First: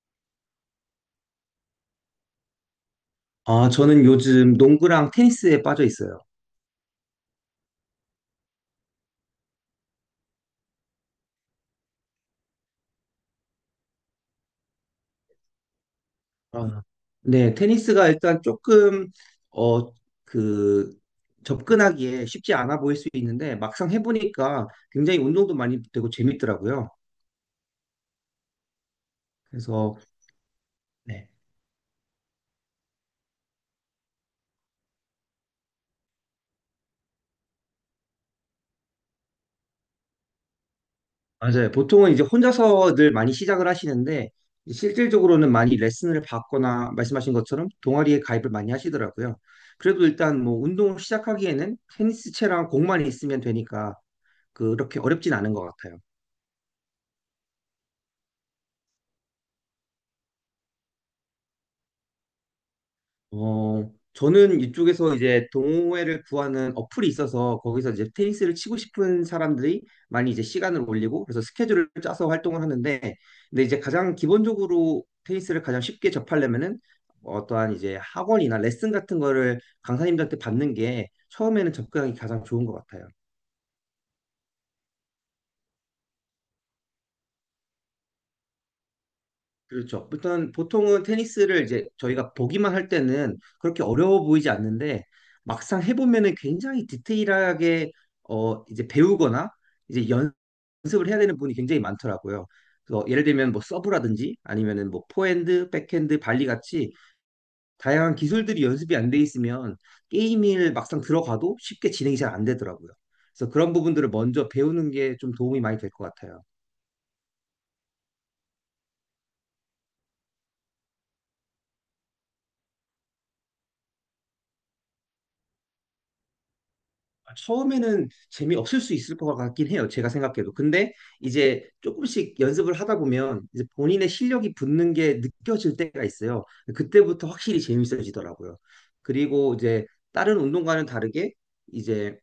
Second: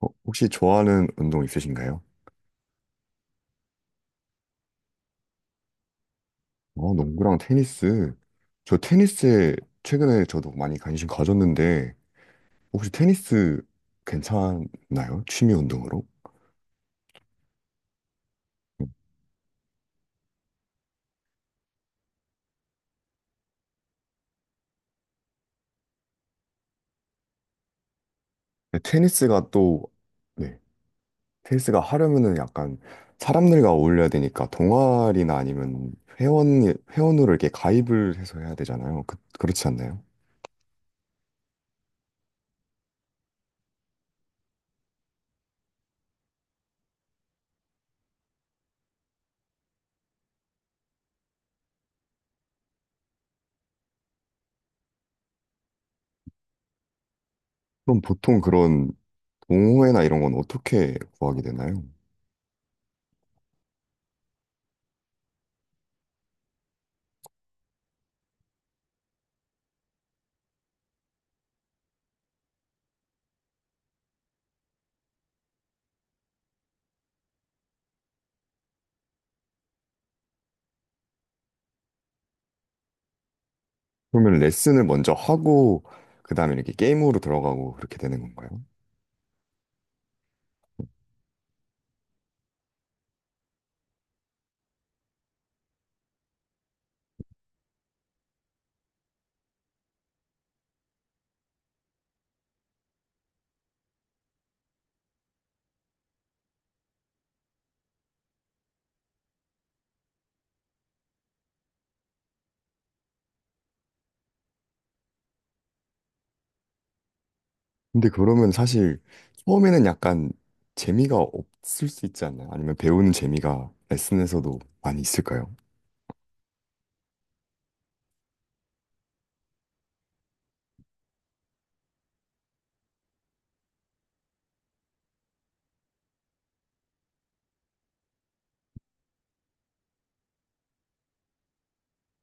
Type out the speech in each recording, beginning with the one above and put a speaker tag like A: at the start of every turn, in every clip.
A: 혹시 좋아하는 운동 있으신가요?
B: 아, 저는 요즘 농구랑 테니스에 빠져 있어요.
A: 농구랑 테니스. 저 테니스에 최근에 저도 많이 관심 가졌는데, 혹시 테니스 괜찮나요? 취미 운동으로?
B: 아, 네, 테니스가 일단
A: 음.
B: 조금, 어, 그, 접근하기에 쉽지 않아 보일 수 있는데, 막상 해보니까 굉장히 운동도 많이 되고 재밌더라고요.
A: 네, 테니스가 또,
B: 그래서,
A: 네,
B: 네,
A: 테니스가 하려면은 약간 사람들과 어울려야 되니까 동아리나 아니면 회원, 회원으로 이렇게 가입을 해서 해야 되잖아요. 그, 그렇지 않나요?
B: 맞아요. 보통은 이제 혼자서 늘 많이 시작을 하시는데, 실질적으로는 많이 레슨을 받거나, 말씀하신 것처럼 동아리에 가입을 많이 하시더라고요. 그래도 일단 뭐, 운동을 시작하기에는 테니스채랑 공만 있으면 되니까, 그렇게 어렵진 않은 것 같아요.
A: 그럼 보통 그런 동호회나 이런 건 어떻게 구하게 되나요?
B: 어, 저는 이쪽에서 이제 동호회를 구하는 어플이 있어서 거기서 이제 테니스를 치고 싶은 사람들이 많이 이제 시간을 올리고 그래서 스케줄을 짜서 활동을 하는데 근데 이제 가장 기본적으로 테니스를 가장 쉽게 접하려면은 어떠한 이제 학원이나 레슨 같은 거를 강사님들한테 받는 게 처음에는 접근하기 가장 좋은 것 같아요.
A: 그러면 레슨을 먼저 하고 그다음에 이렇게 게임으로 들어가고 그렇게 되는 건가요?
B: 그렇죠. 일단 보통은 테니스를 이제 저희가 보기만 할 때는 그렇게 어려워 보이지 않는데 막상 해보면은 굉장히 디테일하게 이제 배우거나 이제 연습을 해야 되는 분이 굉장히 많더라고요. 그래서 예를 들면 뭐 서브라든지 아니면은 뭐 포핸드, 백핸드, 발리 같이 다양한 기술들이 연습이 안 돼 있으면 게임을 막상 들어가도 쉽게 진행이 잘 안 되더라고요. 그래서 그런 부분들을 먼저 배우는 게 좀 도움이 많이 될 것 같아요.
A: 근데 그러면 사실 처음에는 약간 재미가 없을 수 있지 않나요? 아니면 배우는 재미가 레슨에서도 많이 있을까요?
B: 아, 처음에는 재미없을 수 있을 것 같긴 해요. 제가 생각해도. 근데 이제 조금씩 연습을 하다 보면 이제 본인의 실력이 붙는 게 느껴질 때가 있어요. 그때부터 확실히 재밌어지더라고요. 그리고 이제 다른 운동과는 다르게 이제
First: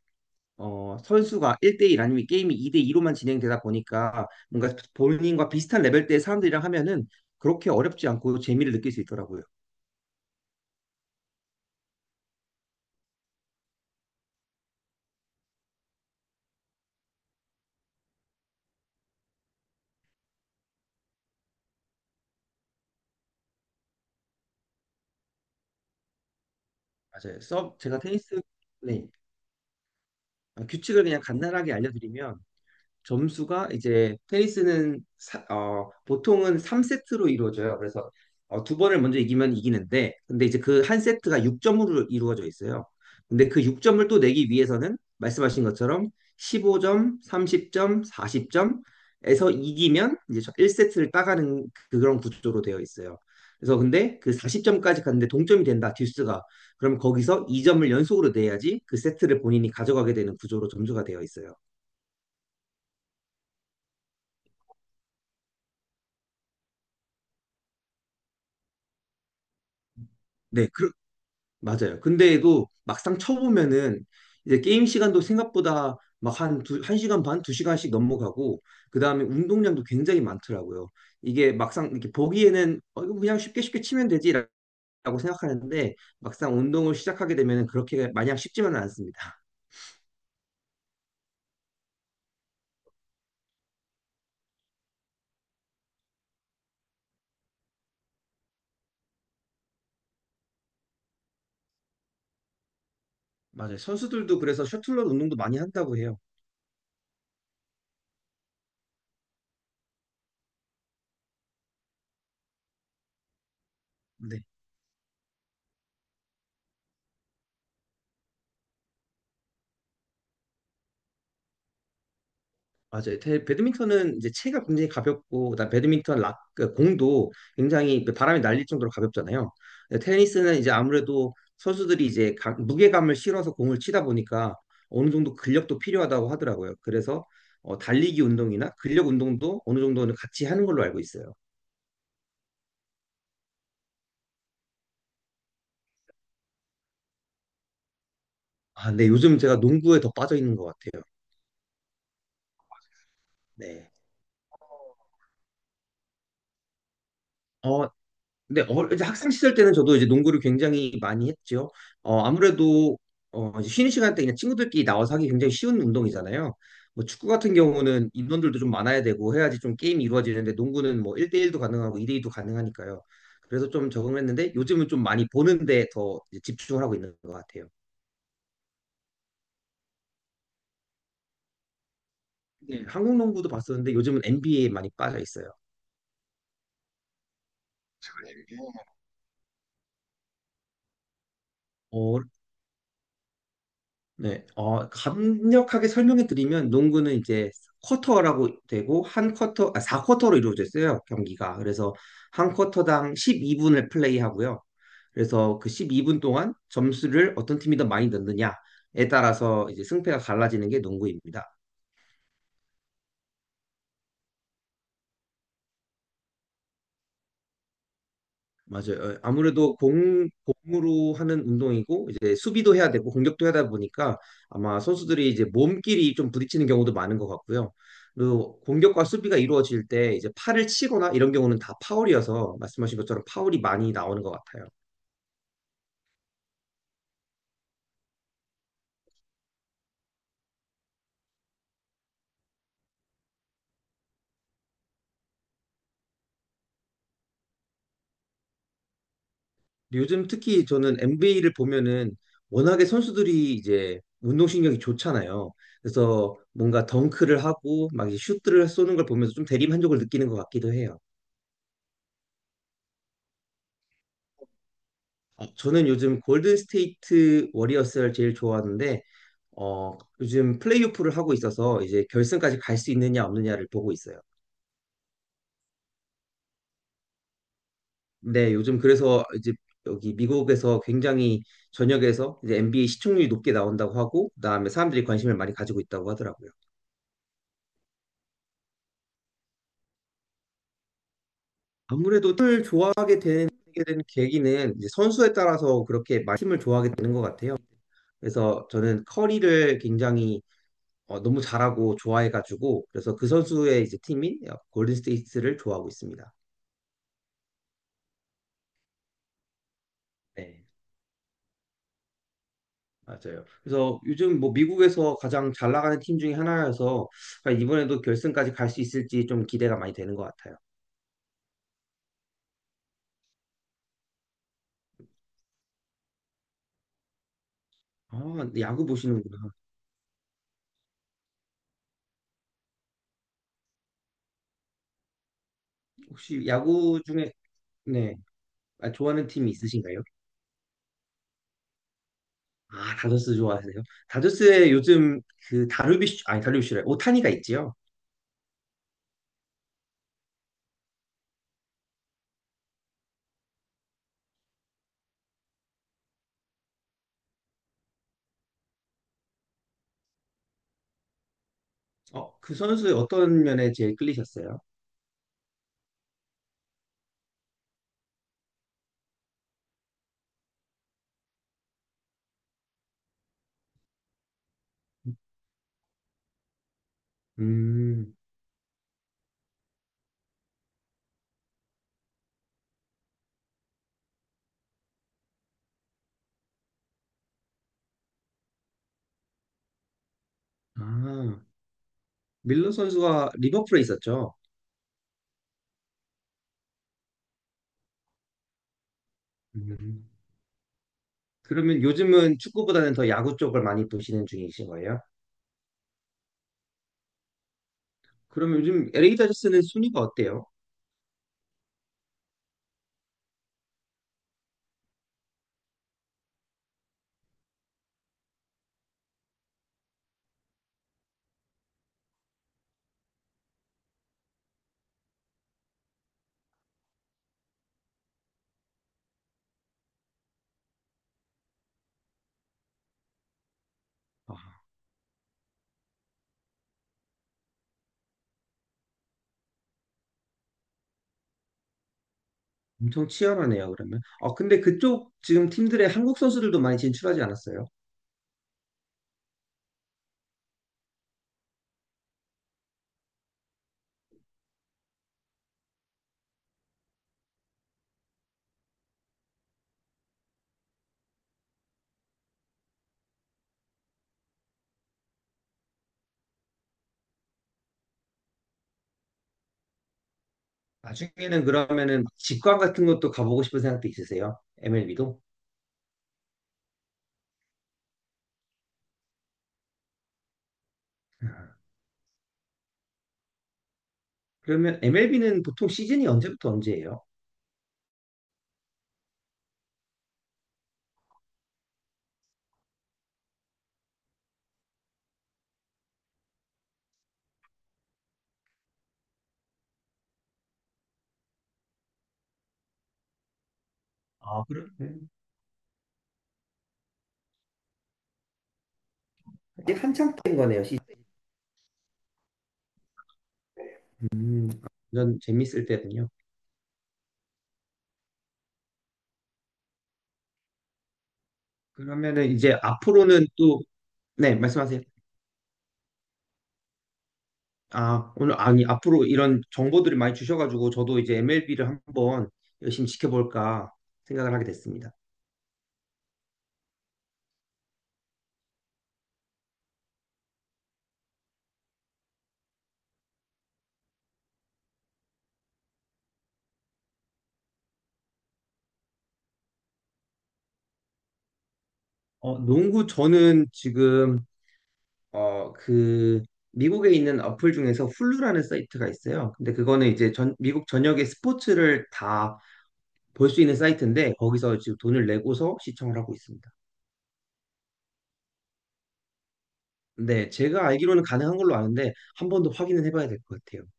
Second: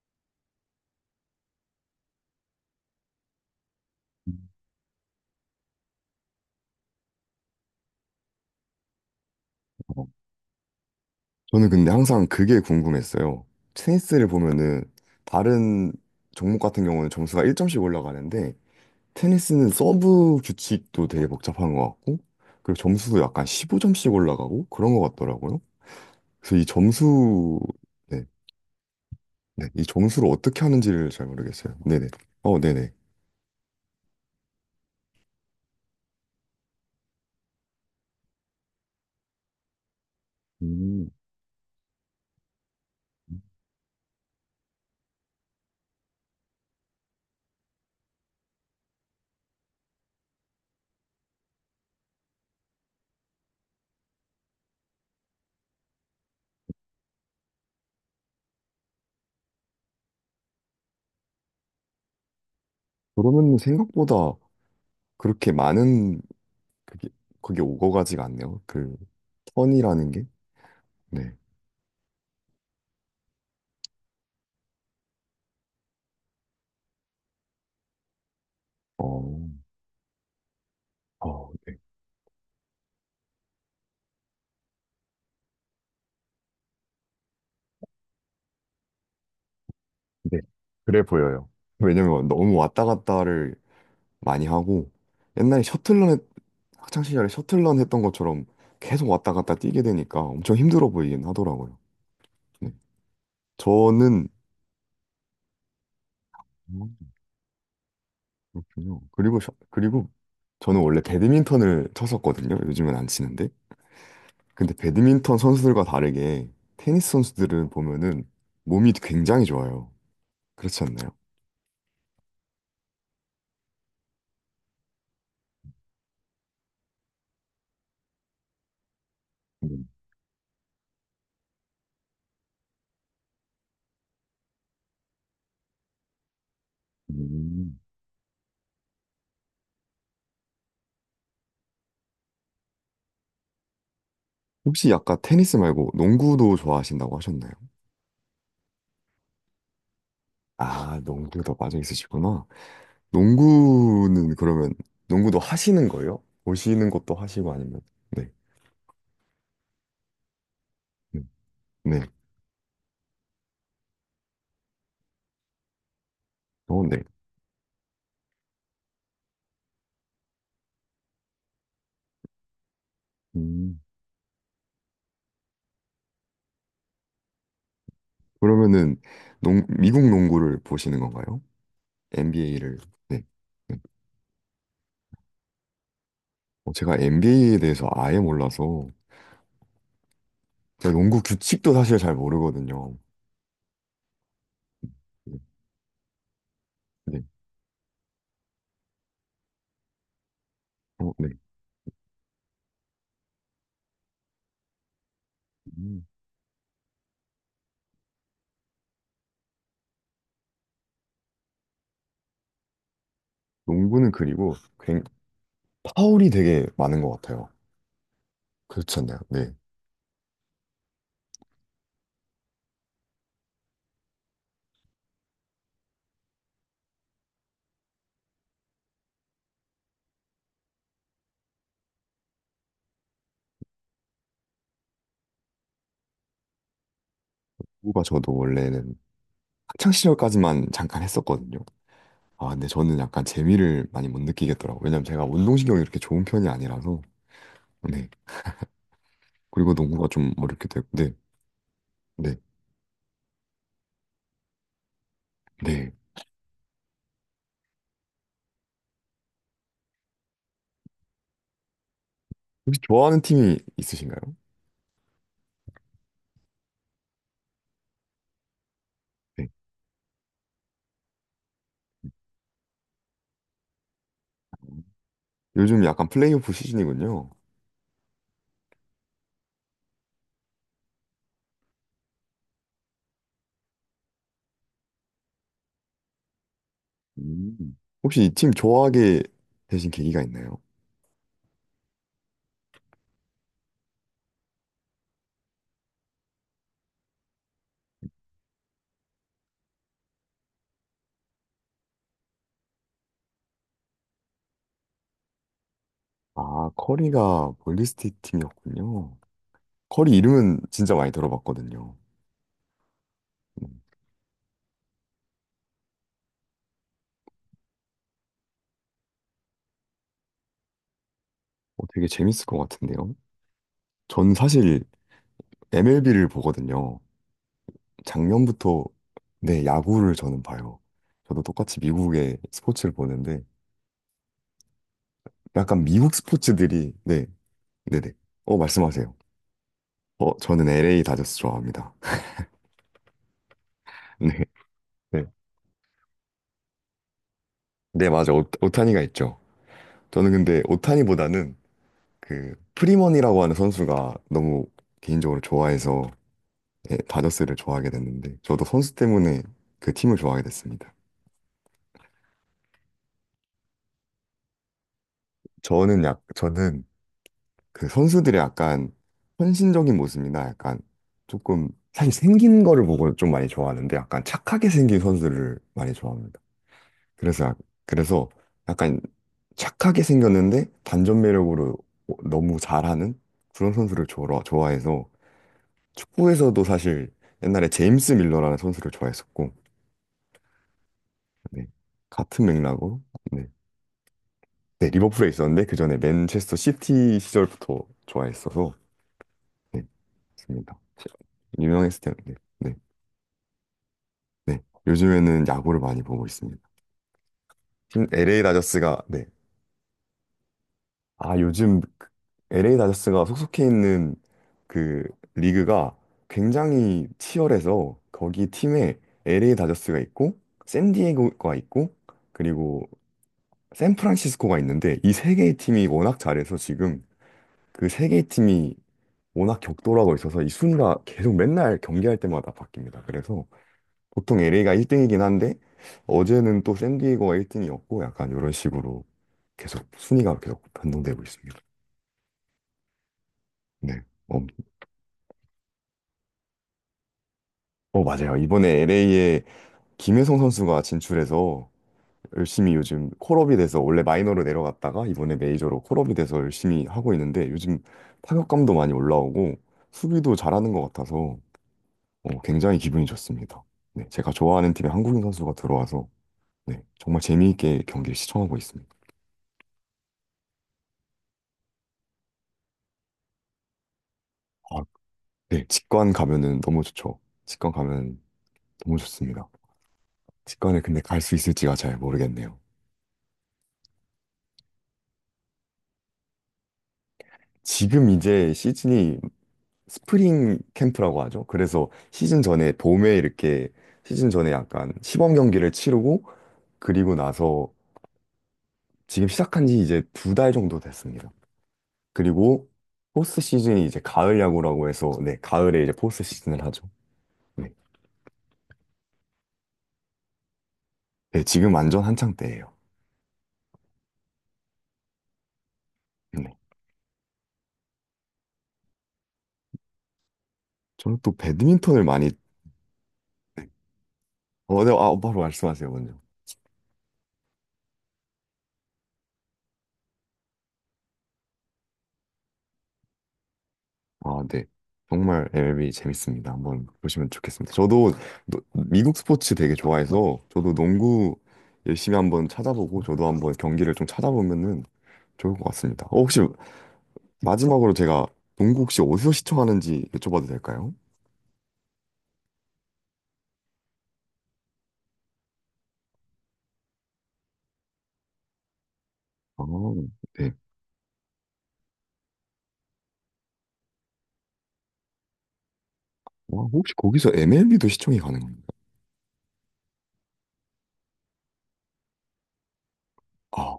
B: 선수가 1대1 아니면 게임이 2대2로만 진행되다 보니까 뭔가 본인과 비슷한 레벨대의 사람들이랑 하면은 그렇게 어렵지 않고 재미를 느낄 수 있더라고요.
A: 어, 저는 근데 항상 그게 궁금했어요. 테니스를 보면은 다른 종목 같은 경우는 점수가 1점씩 올라가는데 테니스는 서브 규칙도 되게 복잡한 것 같고 그리고 점수도 약간 15점씩 올라가고 그런 것 같더라고요. 그래서 이
B: 맞아요.
A: 점수.
B: 서브, 제가
A: 네.
B: 테니스, 네.
A: 네, 이 점수를 어떻게
B: 규칙을
A: 하는지를
B: 그냥
A: 잘
B: 간단하게
A: 모르겠어요. 네네.
B: 알려드리면
A: 네네.
B: 점수가 이제 테니스는 보통은 3세트로 이루어져요. 그래서 어, 두 번을 먼저 이기면 이기는데 근데 이제 그 한
A: 음.
B: 세트가 6점으로 이루어져 있어요. 근데 그 6점을 또 내기 위해서는 말씀하신 것처럼 15점, 30점, 40점에서 이기면 이제 1세트를 따가는 그런 구조로 되어 있어요. 그래서 근데 그 40점까지 갔는데 동점이 된다, 듀스가. 그럼 거기서 2점을 연속으로 내야지 그 세트를 본인이 가져가게 되는 구조로 점수가 되어 있어요.
A: 그러면 생각보다 그렇게 많은 그게 그게 오거가지가 않네요. 그 턴이라는 게.
B: 네,
A: 네.
B: 맞아요. 근데도 막상 쳐보면은 이제 게임 시간도 생각보다 막 한 시간 반, 두 시간씩 넘어가고 그다음에
A: 어,
B: 운동량도 굉장히 많더라고요. 이게
A: 네.
B: 막상 이렇게 보기에는 이거 그냥 쉽게 쉽게 치면 되지라고 생각하는데 막상 운동을 시작하게 되면은 그렇게 마냥 쉽지만은 않습니다.
A: 네. 그래 보여요. 왜냐면 너무 왔다 갔다를 많이 하고 옛날에 셔틀런 했- 학창 시절에 셔틀런 했던 것처럼 계속 왔다 갔다 뛰게 되니까 엄청 힘들어 보이긴 하더라고요. 네.
B: 맞아요.
A: 저는
B: 선수들도 그래서 셔틀러 운동도 많이 한다고 해요.
A: 그렇군요. 그리고 저는 원래 배드민턴을 쳤었거든요. 요즘은 안 치는데.
B: 네.
A: 근데 배드민턴 선수들과 다르게 테니스 선수들은 보면은 몸이 굉장히 좋아요. 그렇지 않나요?
B: 맞아요. 배드민턴은 이제 체가 굉장히 가볍고, 그다음 배드민턴 락, 그 공도 굉장히 그 바람이 날릴 정도로 가볍잖아요.
A: 음.
B: 근데 테니스는 이제 아무래도 선수들이 이제 무게감을 실어서 공을 치다 보니까 어느 정도 근력도 필요하다고 하더라고요. 그래서
A: 음.
B: 달리기 운동이나 근력 운동도 어느 정도는 같이 하는 걸로 알고 있어요.
A: 혹시 아까 테니스 말고 농구도 좋아하신다고 하셨나요?
B: 아, 네. 요즘 제가 농구에 더 빠져 있는 것
A: 아,
B: 같아요.
A: 농구도 빠져 있으시구나.
B: 네.
A: 농구는 그러면 농구도 하시는 거예요? 보시는 것도 하시고 아니면.
B: 어,
A: 네.
B: 근데 이제 학생 시절 때는 저도 이제 농구를 굉장히
A: 음,
B: 많이 했죠.
A: 네.
B: 아무래도 이제 쉬는 시간 때 그냥 친구들끼리 나와서 하기 굉장히 쉬운 운동이잖아요.
A: 어, 네.
B: 뭐 축구 같은 경우는 인원들도 좀 많아야 되고 해야지 좀 게임이 이루어지는데 농구는 뭐 1대1도 가능하고 2대2도 가능하니까요. 그래서
A: 음.
B: 좀 적응을 했는데 요즘은 좀 많이 보는데 더 이제 집중을 하고 있는 것 같아요.
A: 그러면은 미국 농구를 보시는 건가요? NBA를.
B: 네, 한국
A: 네.
B: 농구도
A: 네.
B: 봤었는데 요즘은 NBA에 많이 빠져 있어요.
A: 어, 제가 NBA에 대해서 아예 몰라서 제가 농구 규칙도 사실 잘 모르거든요.
B: 네, 어,
A: 네.
B: 간략하게 설명해 드리면 농구는
A: 네.
B: 이제 쿼터라고 되고 한 쿼터, 아, 4쿼터로 이루어져 있어요,
A: 어, 네.
B: 경기가. 그래서 한 쿼터당 12분을 플레이하고요. 그래서 그
A: 음.
B: 12분 동안 점수를 어떤 팀이 더 많이 넣느냐에 따라서 이제 승패가 갈라지는 게 농구입니다.
A: 농구는 그리고 굉 파울이 되게 많은 것 같아요. 그렇지
B: 맞아요. 어,
A: 않나요? 네.
B: 아무래도 공, 공으로 하는 운동이고, 이제 수비도 해야 되고, 공격도 하다 보니까 아마 선수들이 이제 몸끼리 좀 부딪히는 경우도 많은 것 같고요. 그리고 공격과 수비가 이루어질 때 이제 팔을 치거나 이런 경우는 다 파울이어서 말씀하신 것처럼 파울이 많이 나오는 것 같아요.
A: 농구가 저도 원래는 학창 시절까지만 잠깐 했었거든요. 아, 근데 저는 약간 재미를 많이 못 느끼겠더라고요. 왜냐면 제가 운동신경이 이렇게 좋은 편이 아니라서. 네. 그리고
B: 근데
A: 농구가
B: 요즘
A: 좀
B: 특히
A: 어렵게 되고.
B: 저는
A: 네.
B: NBA를 보면은
A: 네.
B: 워낙에 선수들이 이제 운동신경이 좋잖아요.
A: 네.
B: 그래서 뭔가 덩크를 하고 막 이제 슛들을 쏘는 걸 보면서 좀 대리만족을 느끼는 것 같기도 해요.
A: 혹시 좋아하는 팀이 있으신가요?
B: 어, 저는 요즘 골든 스테이트 워리어스를 제일 좋아하는데
A: 네.
B: 어, 요즘 플레이오프를 하고 있어서 이제 결승까지 갈 수 있느냐 없느냐를 보고 있어요.
A: 요즘 약간 플레이오프 시즌이군요.
B: 네, 요즘 그래서 이제 여기 미국에서 굉장히 전역에서 이제 NBA 시청률이 높게 나온다고 하고 그다음에 사람들이 관심을 많이 가지고 있다고 하더라고요.
A: 음. 혹시 이 팀 좋아하게 되신 계기가 있나요?
B: 아무래도 팀을 좋아하게 되는 되 계기는 이제 선수에 따라서 그렇게 많이 팀을 좋아하게 되는 것 같아요. 그래서 저는 커리를 굉장히 너무 잘하고 좋아해가지고 그래서 그 선수의 이제 팀인 골든 스테이트를 좋아하고 있습니다.
A: 아, 커리가 볼리스틱 팀이었군요. 커리 이름은
B: 네,
A: 진짜 많이 들어봤거든요.
B: 맞아요.
A: 음.
B: 그래서 요즘 뭐 미국에서 가장 잘 나가는 팀 중에 하나여서 이번에도 결승까지 갈 수 있을지 좀 기대가 많이 되는 것 같아요.
A: 어, 되게 재밌을 것 같은데요. 전 사실 MLB를 보거든요.
B: 아, 근데
A: 작년부터.
B: 야구 보시는구나.
A: 네, 야구를 저는 봐요. 저도 똑같이 미국의 스포츠를 보는데 약간 미국
B: 혹시
A: 스포츠들이.
B: 야구
A: 네,
B: 중에
A: 네네.
B: 네,
A: 어,
B: 아,
A: 말씀하세요.
B: 좋아하는 팀이 있으신가요?
A: 어, 저는 LA 다저스 좋아합니다.
B: 아, 다저스 좋아하세요?
A: 네,
B: 다저스에 요즘
A: 네.
B: 그 다루비쉬 아니 다루비쉬래 오타니가 있지요.
A: 네, 맞아. 오타니가 있죠. 저는 근데 오타니보다는 그 프리먼이라고 하는 선수가 너무 개인적으로 좋아해서, 예, 다저스를 좋아하게 됐는데 저도 선수 때문에 그 팀을 좋아하게 됐습니다.
B: 그 선수의 어떤 면에 제일 끌리셨어요?
A: 저는 그 선수들의 약간 헌신적인 모습이나 약간 조금 사실 생긴 거를 보고 좀 많이 좋아하는데 약간 착하게 생긴 선수를 많이 좋아합니다. 그래서 약-
B: 음,
A: 그래서 약간 착하게 생겼는데 반전 매력으로 너무 잘하는 그런 선수를 좋아해서 축구에서도 사실 옛날에 제임스 밀러라는 선수를 좋아했었고,
B: 아.
A: 네. 같은
B: 밀러
A: 맥락으로.
B: 선수가
A: 네,
B: 리버풀에 있었죠.
A: 네, 리버풀에 있었는데, 그 전에 맨체스터 시티 시절부터 좋아했어서, 네,
B: 음.
A: 맞습니다.
B: 그러면
A: 유명했을 때는, 네,
B: 요즘은
A: 네,
B: 축구보다는 더 야구 쪽을 많이 보시는
A: 네.
B: 중이신 거예요?
A: 요즘에는 야구를 많이 보고 있습니다. 지금 LA
B: 그러면 요즘
A: 다저스가,
B: LA
A: 네.
B: 다저스는 순위가 어때요?
A: 아, 요즘 그 LA 다저스가 속속해 있는 그 리그가 굉장히 치열해서, 거기 팀에 LA 다저스가 있고, 샌디에고가 있고, 그리고 샌프란시스코가 있는데 이 세 개의 팀이 워낙 잘해서 지금 그 세 개의 팀이 워낙 격돌하고 있어서 이 순위가 계속 맨날 경기할 때마다 바뀝니다. 그래서 보통
B: 아,
A: LA가 1등이긴 한데 어제는 또 샌디에이고가 1등이었고 약간 이런 식으로 계속 순위가 계속 변동되고 있습니다.
B: 엄청 치열하네요, 그러면.
A: 네.
B: 아,
A: 어,
B: 근데 그쪽 지금 팀들의 한국 선수들도 많이 진출하지 않았어요?
A: 맞아요. 이번에 LA에 김혜성 선수가 진출해서 열심히 요즘 콜업이 돼서 원래 마이너로 내려갔다가 이번에 메이저로 콜업이 돼서 열심히 하고 있는데 요즘 타격감도 많이 올라오고 수비도 잘하는 것 같아서, 어, 굉장히 기분이 좋습니다. 네, 제가 좋아하는 팀에 한국인 선수가 들어와서, 네, 정말 재미있게 경기를 시청하고 있습니다.
B: 나중에는 그러면은 직관 같은 것도 가보고 싶은 생각도 있으세요?
A: 아,
B: MLB도?
A: 네, 직관 가면은 너무 좋죠. 직관 가면 너무 좋습니다. 직관에 근데 갈 수 있을지가 잘 모르겠네요.
B: 그러면 MLB는 보통 시즌이 언제부터 언제예요?
A: 지금 이제 시즌이 스프링 캠프라고 하죠. 그래서 시즌 전에 봄에 이렇게 시즌 전에 약간 시범 경기를 치르고 그리고 나서 지금 시작한 지 이제 두 달 정도 됐습니다. 그리고 포스트 시즌이 이제 가을
B: 아, 그럼
A: 야구라고 해서, 네, 가을에 이제 포스트 시즌을 하죠. 네.
B: 아직 한창 때인 거네요, 시즌.
A: 네, 지금 완전 한창 때예요.
B: 음, 완전 재밌을 때군요.
A: 네. 저는 또 배드민턴을 많이.
B: 그러면은 이제 앞으로는 또, 네, 말씀하세요.
A: 네, 아, 바로 말씀하세요, 먼저.
B: 아, 오늘, 아니, 앞으로 이런 정보들을 많이 주셔가지고, 저도 이제 MLB를 한번 열심히 지켜볼까 생각을
A: 아,
B: 하게
A: 네.
B: 됐습니다.
A: 정말 MLB 재밌습니다. 한번 보시면 좋겠습니다. 저도 미국 스포츠 되게 좋아해서 저도 농구 열심히 한번 찾아보고 저도 한번 경기를 좀 찾아보면은 좋을 것 같습니다. 어, 혹시 마지막으로 제가 농구 혹시 어디서 시청하는지 여쭤봐도 될까요?
B: 농구, 저는 지금, 어, 그, 미국에 있는 어플 중에서 훌루라는 사이트가 있어요. 근데
A: 아,
B: 그거는 이제 전,
A: 네.
B: 미국 전역의 스포츠를 다 볼 수 있는 사이트인데, 거기서 지금 돈을 내고서 시청을 하고 있습니다.
A: 와, 혹시 거기서 MLB도 시청이 가능한가요?
B: 네, 제가 알기로는 가능한 걸로 아는데, 한 번 더 확인을 해봐야 될 것 같아요.
A: 아,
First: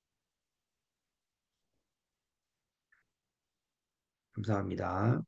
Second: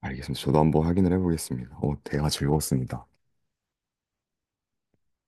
A: 알겠습니다. 저도 한번 확인을 해보겠습니다. 어, 대화 즐거웠습니다.
B: 감사합니다.